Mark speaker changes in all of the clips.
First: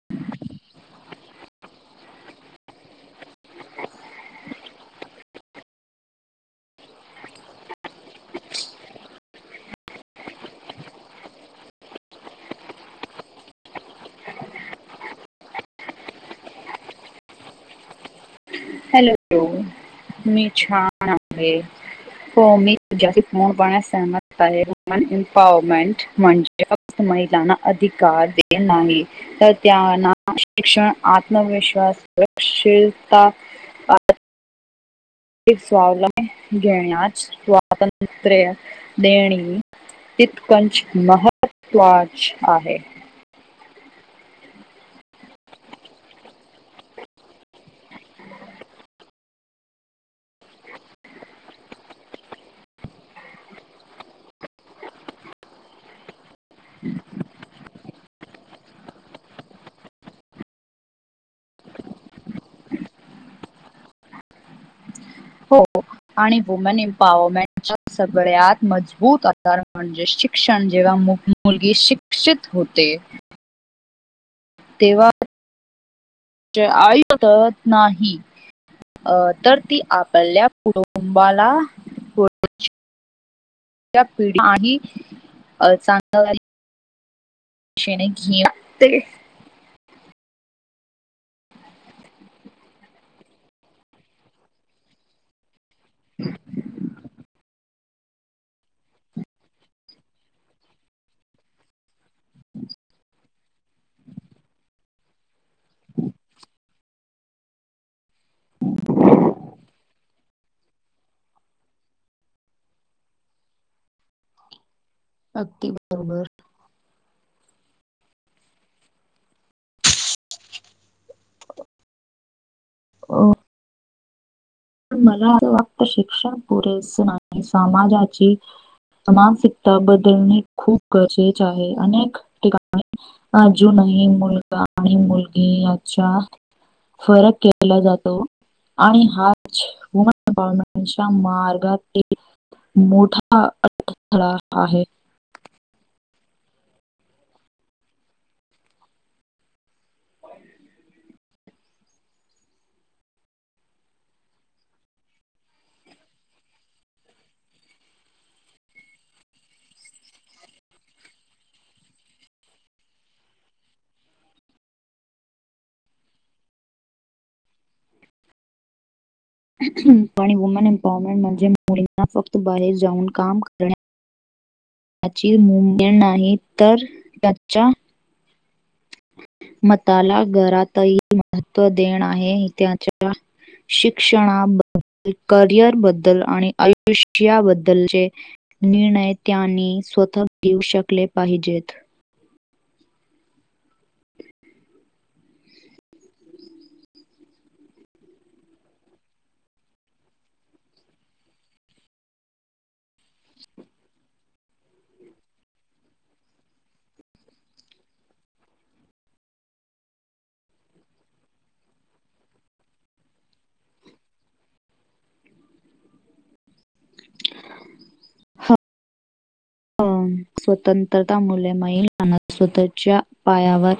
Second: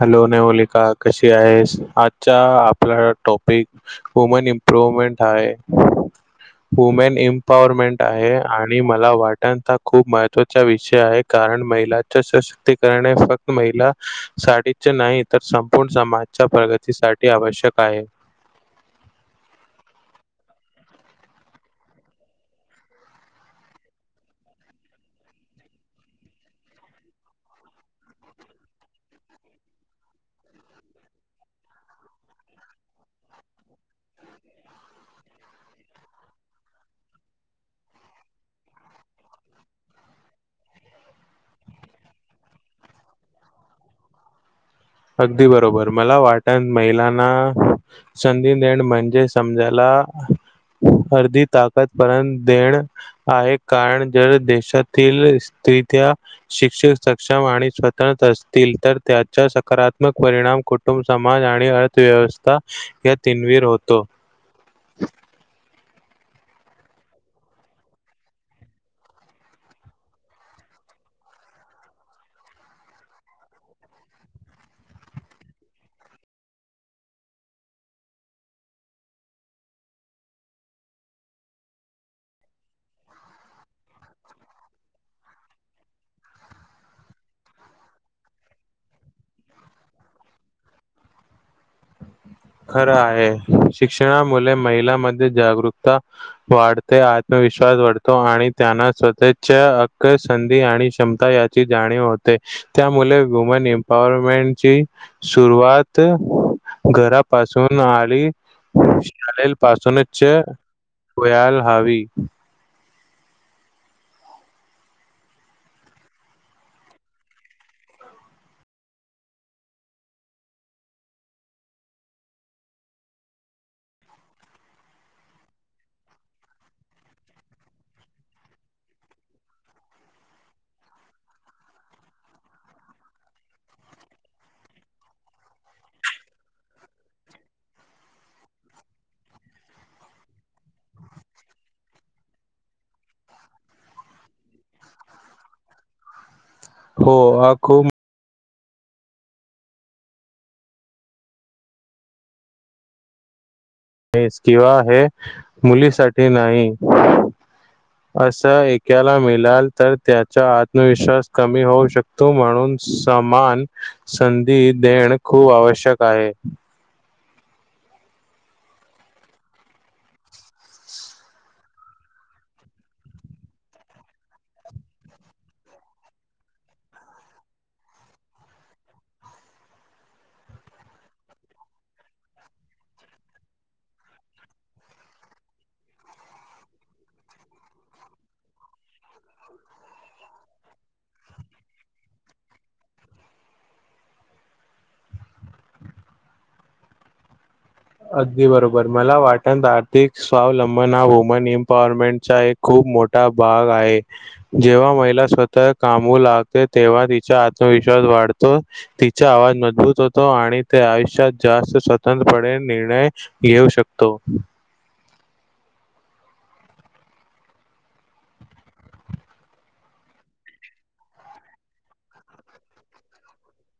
Speaker 1: Hello Navalika कशी आहेस? आजचा टॉपिक वुमेन इम्प्रोवमेंट हा आहे. वुमेन एम्पॉवरमेंट आहे आणि मला वाटण ता खूप महत्त्वाचा विषय आहे का रण महिलाच सशक्तिकरण फक्त महिला साठीचे नाही तर संपूर्ण समाजच्या प्रगतीसाठी आवश्यक आहे. [inaudible]
Speaker 2: हॅलो मी छान आहे. हो मी तुमच्याशी पूर्णपणे सहमत आहे वुमन एम्पॉवरमेंट म्हणजे. महिलांना अधिकार दिले नाही तर त्यांना शिक्षण आत्मविश्वास. सुरक्षिलता.
Speaker 1: [inaudible]
Speaker 2: एक स्वलंब घेण्यास स्वातंत्र्य देणे. तितकंच महत्त्वाच आहे.
Speaker 1: [inaudible] अगदी बरोबर मला वाटन महिलांना संधी देण म्हणजे समजायला. हा आर्धी ताकदपण देण आहे कारण जर देशातील स्त्या शिक्षक सक्षम आणि स्वतंत्र असतील तर त्याच्या सकारात्मक परिणाम, कुटुंब समाज आणि अर्थव्यवस्था या तिनवीर होतो. ह
Speaker 2: हो आणि वुमन एम्पॉवरमेंट सगळ्यात मजबूत आधार म्हणजे शिक्षण जेव्हा मुलगी शिक्षित होते तेव्हा आईतत नाही अ तर ती आपल्या कुटुंबाला पिढीलाही ही चांगलं शेणे घेते
Speaker 1: खरं आहे शिक्षणा मुळे महिलांमध्ये जागरूक वाढते आत्मविश्वास वाढते आणि त्यांना स्वतःचा हक्क संधी आणि क्षमता याची जाणीव होते ते त्यामुळे वुमन अम्पॉरमेन्ट घरा पासून आली शालेल पासूनच. चा व्हायला हवी.
Speaker 2: अगदी बरोबर. [inaudible] अ मला अस फक्त शिक्षण पुरेस नाही समाजाची मानसिकता बदलणे खूप गरजेच आहे अनेक ठिकाणी अजूनही आणि मुलगा आणि मुलगी यांच्या फरक केला जातो आणि हा वुमन अम्पॉरमेन्टचा मार्गात मोठा अडथळा आहे
Speaker 1: हो हा खूप हे किंवा मुलीसाठी नाही असा एकाला मिळाल तर त्याचा आत्मविश्वास कमी होऊ शकतो म्हणून समान संधी देण खूप आवश्यक आहे
Speaker 2: आणि वुमेन एम्पॉवरमेंट म्हणजे मुलींना फक्त बाहेर जाऊन काम करण्या
Speaker 1: [inaudible]
Speaker 2: त्याची मुमेंट नाही तर त्याच्या मताला घरातही महत्त्व देण आहे त्याच्या शिक्षणाबद्दल करिअर बद्दल आणि आयुष्याबद्दलचे निर्णय त्यांनी स्वतः घेऊ शकले पाहिजेत
Speaker 1: [inaudible] अगदी बरोबर मला वाटत आर्थिक स्वावलंबना ह वुमन एम्पॉवरमेंट चा एक खूप मोठा भाग आहे जेव्हा महिला स्वतः कामू लागते तेव्हा तिचा आत्मविश् वाढतो तिचा आवाज मजबूत होतो आणि ते आयुष्यात जास्त स्वतंत्रपणे निर्णय घेऊ शकतो [unintelligible] [inaudible]
Speaker 2: अ स्वतंत्रता मुले महिलाना स्वतःच्या पायावर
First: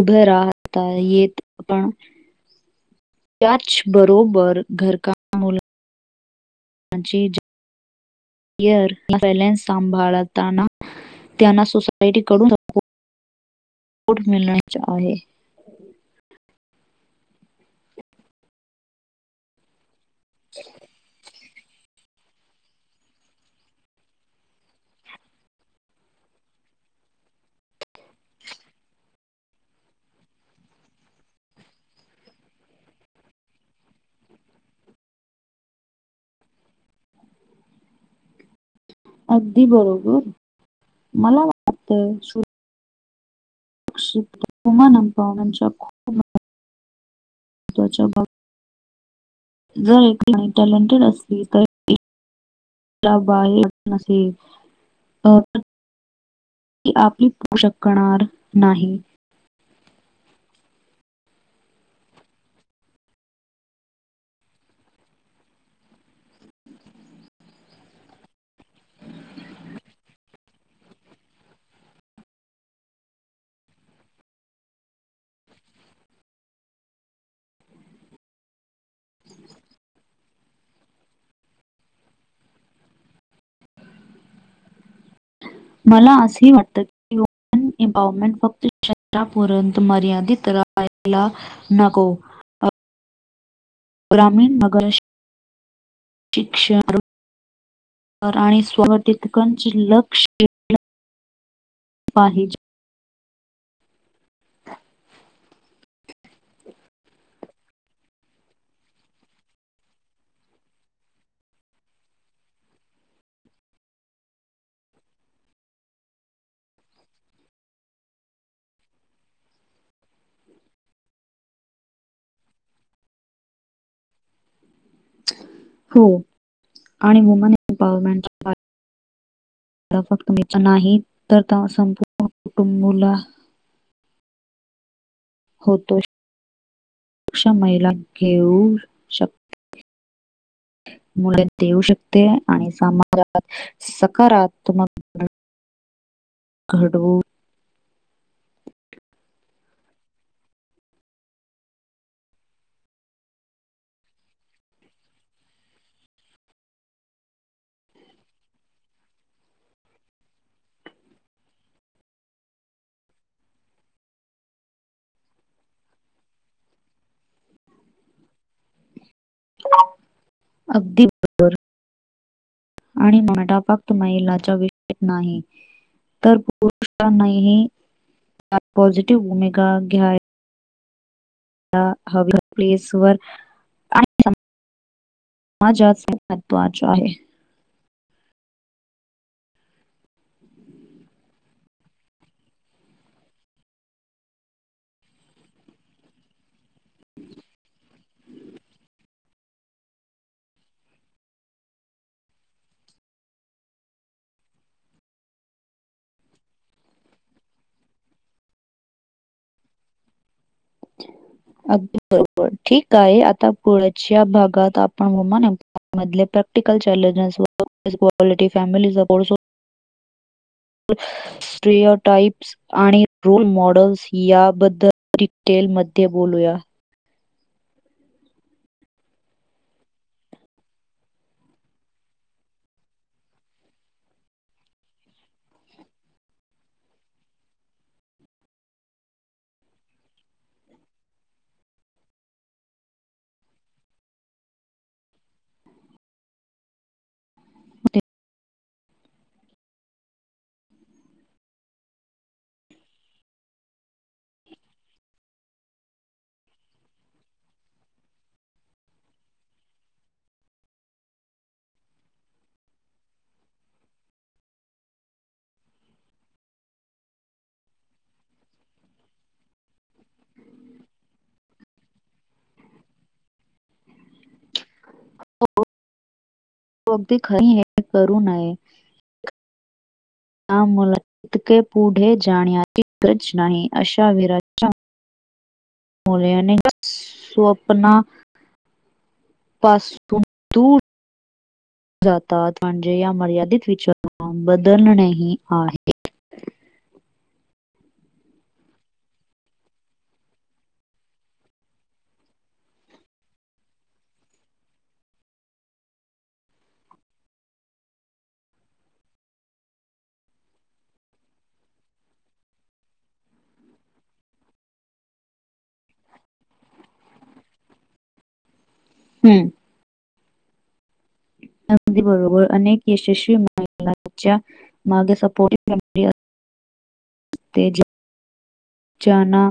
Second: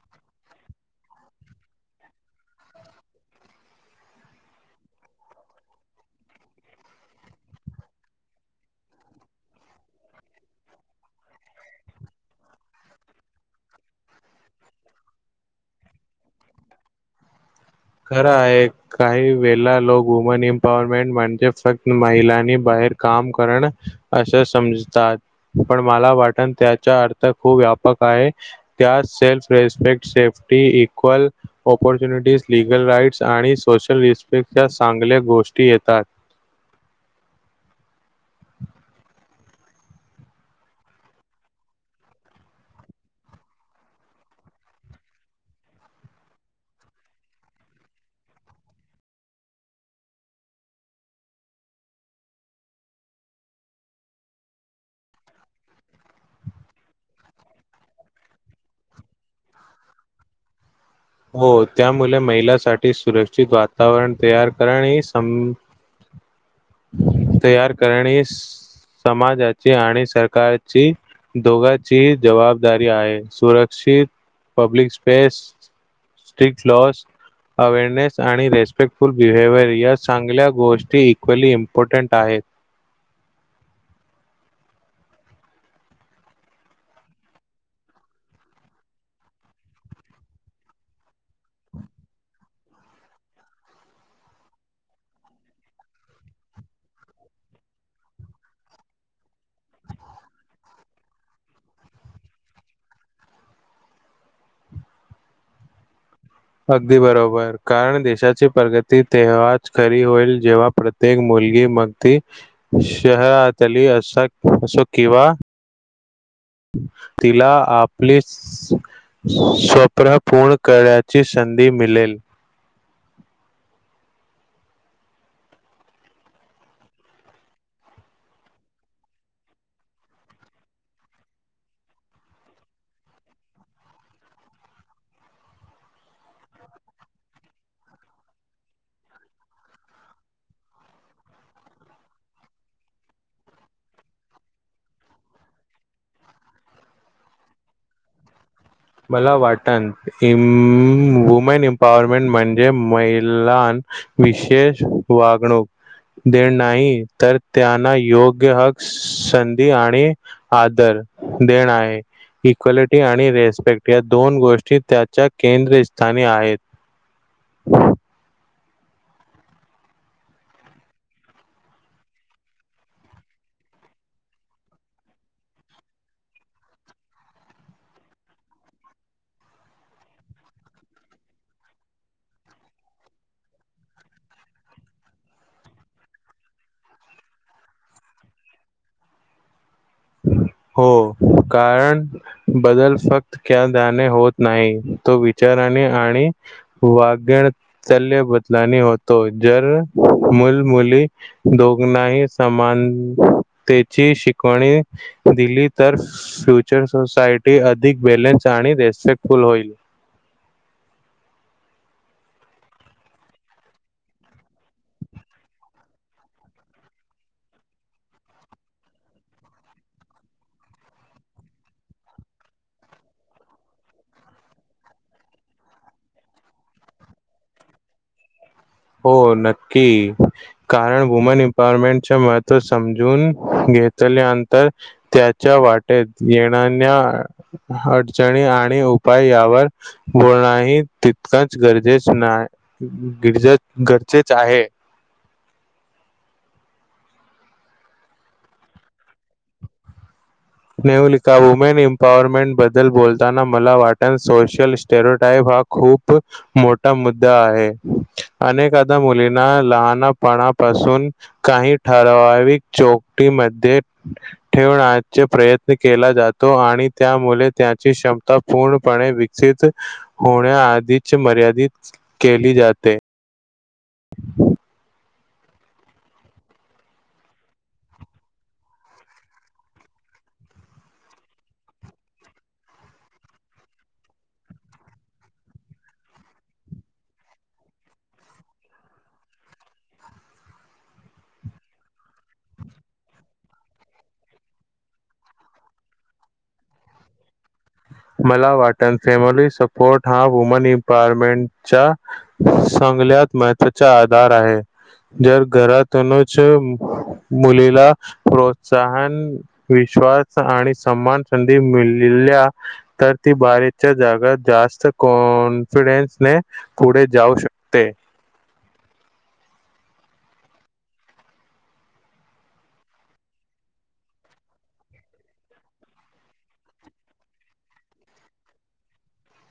Speaker 2: उभे राहा [unintelligible] येत आपण [unintelligible] [inaudible]
Speaker 1: ह [unintelligible] [inaudible]
Speaker 2: त्याच बरोबर घरका मुला [unintelligible] [inaudible] र पले सांभाळताना [unintelligible] [inaudible] त्यांना सोसायटीकडून [unintelligible] [unintelligible] [unintelligible] [inaudible] [unintelligible] ट मिळण चहे [unintelligible] [inaudible]
Speaker 1: खर आहे काही वेळेला लोक वुमन एम्पवरमेंट म्हणजे [unintelligible] [inaudible] फक्त महिलांनी बाहेर काम करण असं समजतात पण मला वाट [inaudible] त्याचा अर्थ खूप व्यापक आहे त्यात self respect safety equal [unintelligible] [inaudible] opportunities legal rights आणि सोशल रिस्पेक्टच्या चांगल्या गोष्टी येतात [unintelligible] [inaudible] [unintelligible] [inaudible]
Speaker 2: अगदी बरोबर मला वाटत सु [unintelligible] [inaudible] कुमानमवच्या खूप [unintelligible] [inaudible] महच्या भा जर एकणी टॅलेंटेड असली तर [unintelligible] [inaudible] अला बाई अब नसर अ [unintelligible] [inaudible] ती आपली पोषकणार नाही [inaudible] [unintelligible] [unintelligible]
Speaker 1: हो त्यामुळे महिलासाठी सुरक्षित वातावरण तयार कणे स [unintelligible] तयार करणे स [unintelligible] समाजाची आणि सरकारची दोघांची जबाबदारी आहे सुरक्षित [unintelligible] [inaudible] public space strict laws awareness आणि रेस्पेक्टफुल बिहेवियर या चांगल्या गोष्टी इक्वली इम्पॉर्टंट आहेत [unintelligible] [inaudible] [unintelligible] [inaudible] [unintelligible] [inaudible] [inaudible] [unintelligible]
Speaker 2: मला असं वाटत की [unintelligible] [unintelligible] [inaudible] एवरमेंट फक्त शरापर्यंत मर्यादित राहाला नको [unintelligible] [inaudible]
Speaker 1: [inaudible] [unintelligible]
Speaker 2: ग्रामीण नगरिक शिक्षण [unintelligible] आणि स्वर तितकंच लक्ष [unintelligible] सफाहिज [unintelligible] [inaudible]
Speaker 1: अगदी बरोबर कारण देशाची प्रगती तेव्हाच खरी होईल जेव्हा प्रत्येक मुली [unintelligible] मुलगी मग त शहरातली अस असो किंवा तिला आपले [inaudible] स्वप्न पूर्ण करण्याची संधी मिळेल [unintelligible] [inaudible]
Speaker 2: हो आणि वुमन एम्पॉवरमेंटच्या [unintelligible] [inaudible] फक्त नाही तर संपूर्ण कुटुंबला [unintelligible] होतो सुक्ष महिला घेऊ शकते [unintelligible] [inaudible]
Speaker 1: ह [unintelligible] [inaudible]
Speaker 2: मुले देऊ शकते आणि समाजात सकारात्मक [unintelligible] [inaudible]
Speaker 1: [unintelligible] [inaudible]
Speaker 2: घडव [unintelligible] [inaudible]
Speaker 1: मला वाट वुमेन एम्पॉवरमेंट म्हणजे महिला [inaudible] [unintelligible] [inaudible] विशेष वागणूक [unintelligible] [inaudible] दे नाही तर त्यांना योग्य हक्क संधी आणि आदर [inaudible] [unintelligible] देण आहे इक्वालिटी आणि रेस् [inaudible] [unintelligible] दोन गोष्टी त्याच्या केंद्रस्थानी आहेत [unintelligible]
Speaker 2: अबदीर आणि माटा फक्त महिलाच्या विषयेत नाही तर पुरुषांनीही पॉझिटिव भूमिका घ्या प्लेस वर माजात स खतव चे
Speaker 1: हम् हो कारण बदल फक्त क्या दणे होत नाही तो विचार आणि वागणल बदलाने होतो जर मल मुली दोघनाही समानतेची शिकवणी दिली तर फ्युचर सोसायटी अधिक बॅलन्स आणि रेस्पेक्टफुल होईल [inaudible]
Speaker 2: अगदी बरोबर ठीक आहे आता पुण्याच्या भागात आपण [unintelligible] [unintelligible] फॅमिली सपोर्ट [unintelligible]
Speaker 1: [inaudible]
Speaker 2: स्ट्रेयटाइप्स आणि रोल मॉडेल्स याबद्दल डिटेल मध्ये बोलूया.
Speaker 1: हो नक्की कारण वुमन एमपॉवरमेंट महत्व समजून घेतल्यानंतर त्याच्या वाटेत येणाण्या अडचणी आणि उपाय यावर बोल नाही तितकांच गरजेच ना गिरजाच गरजेच आहे. नेवोलिका वुमेन एम्पॉवरमेंट बद्दल बोलताना मला वाट सोशल स्टेरोटाईप हा खूप मोठा मुद्दा आहे. अनेकादा मुलींना लहानपणापासून काही ठराविक चोक कटी मध्ये ठेवण्यात चे प्रयत्न केला जातो आणि त्यामुले त्याची क्षमता पूर्णपणे विकसित होण्या आधीची मर्यादित केली जाते.
Speaker 2: हो अगदी खरी हे करू नये. त्या मुलातके पुढे जाण्याची गरज नाही अशा विराज मलने स्वप्ना पासून द जातात म्हणजे या मर्यादित विचारा बदलणेही आहेत
Speaker 1: [inaudible] मला वाट फॅमिली सपोर्ट हा वुमन एमपावरमेंटच्या सं सगल्यात महवाचा आधार आहे जर घरातनुच मुलीला प्रोत्साहन विश्वास आणि सन्मान संधी मिळल्या तर ती बारीकच्या जागात जास्त कॉन्फिडेन्से पुढे जाऊ शक ते
Speaker 2: हम्म अगदी बरोबर अनेक यशस्वी म लाच्या मागे सपोर्टिव मेमरी असं ते जाना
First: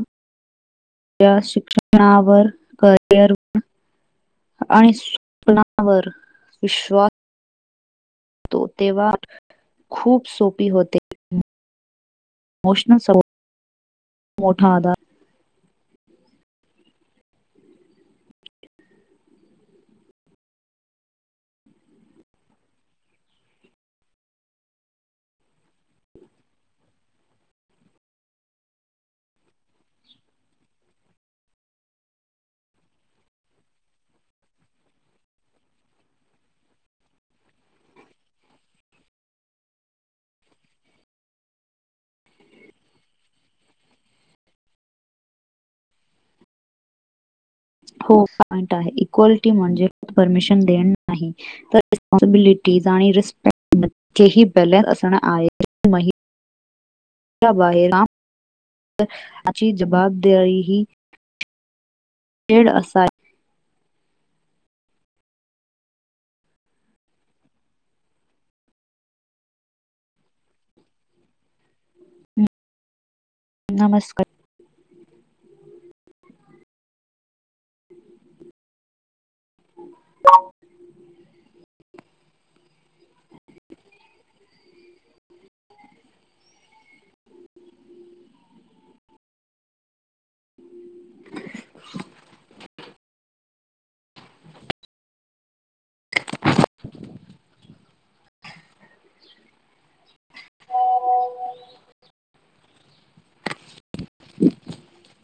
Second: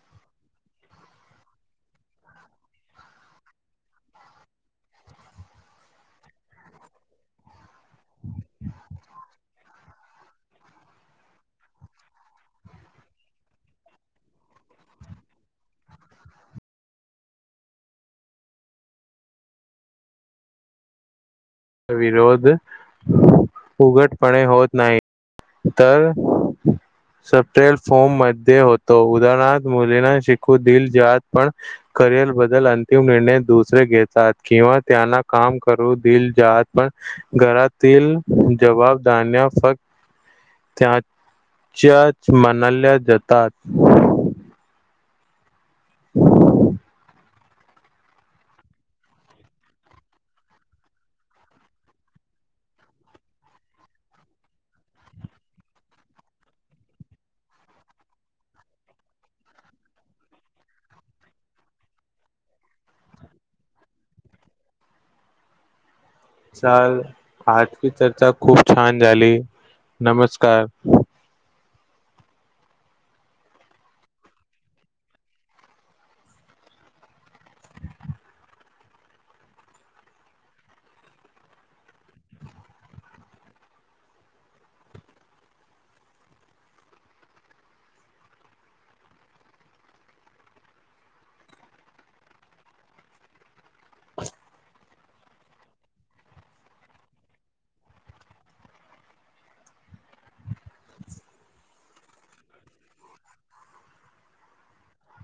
Speaker 2: शिक्षणावर करिअर आणि स्वप्नावर विश्वास तो तेव्हा खूप सोपी होते. मोशनल सपोर्ट मोठा आधार
Speaker 1: विरोध उघटपणे होत नाही. तर सपेल फोम मध्ये होतो उदाहरणारथ मुलींना शिकू दिल जात पण करिअर बद्दल अंतिम निर्णय दुसरे घेतात किंवा त्यांना काम करू दिल जात घरातील जबाबदान्या फक् त्याच्याच मनाल्या जातात. [inaudible]
Speaker 2: हो पॉंईट आहे इक्वालिटी म्हणजे परमिशन देनं आहे. तर फॉर्मलिटीझ आणि रिस्पेक्टचेही बॅलेन्स असण आहे मही त बाहेर [unintelligible] अची जबाबदारीही खेळ असा
Speaker 1: चाल आजकी चर्चा खूप छान झाली. नमस्कार
Speaker 2: नमस्कार
Speaker 1: [inaudible] [inaudible] [inaudible] [unintelligible]
Speaker 2: [unintelligible] [unintelligible] [unintelligible]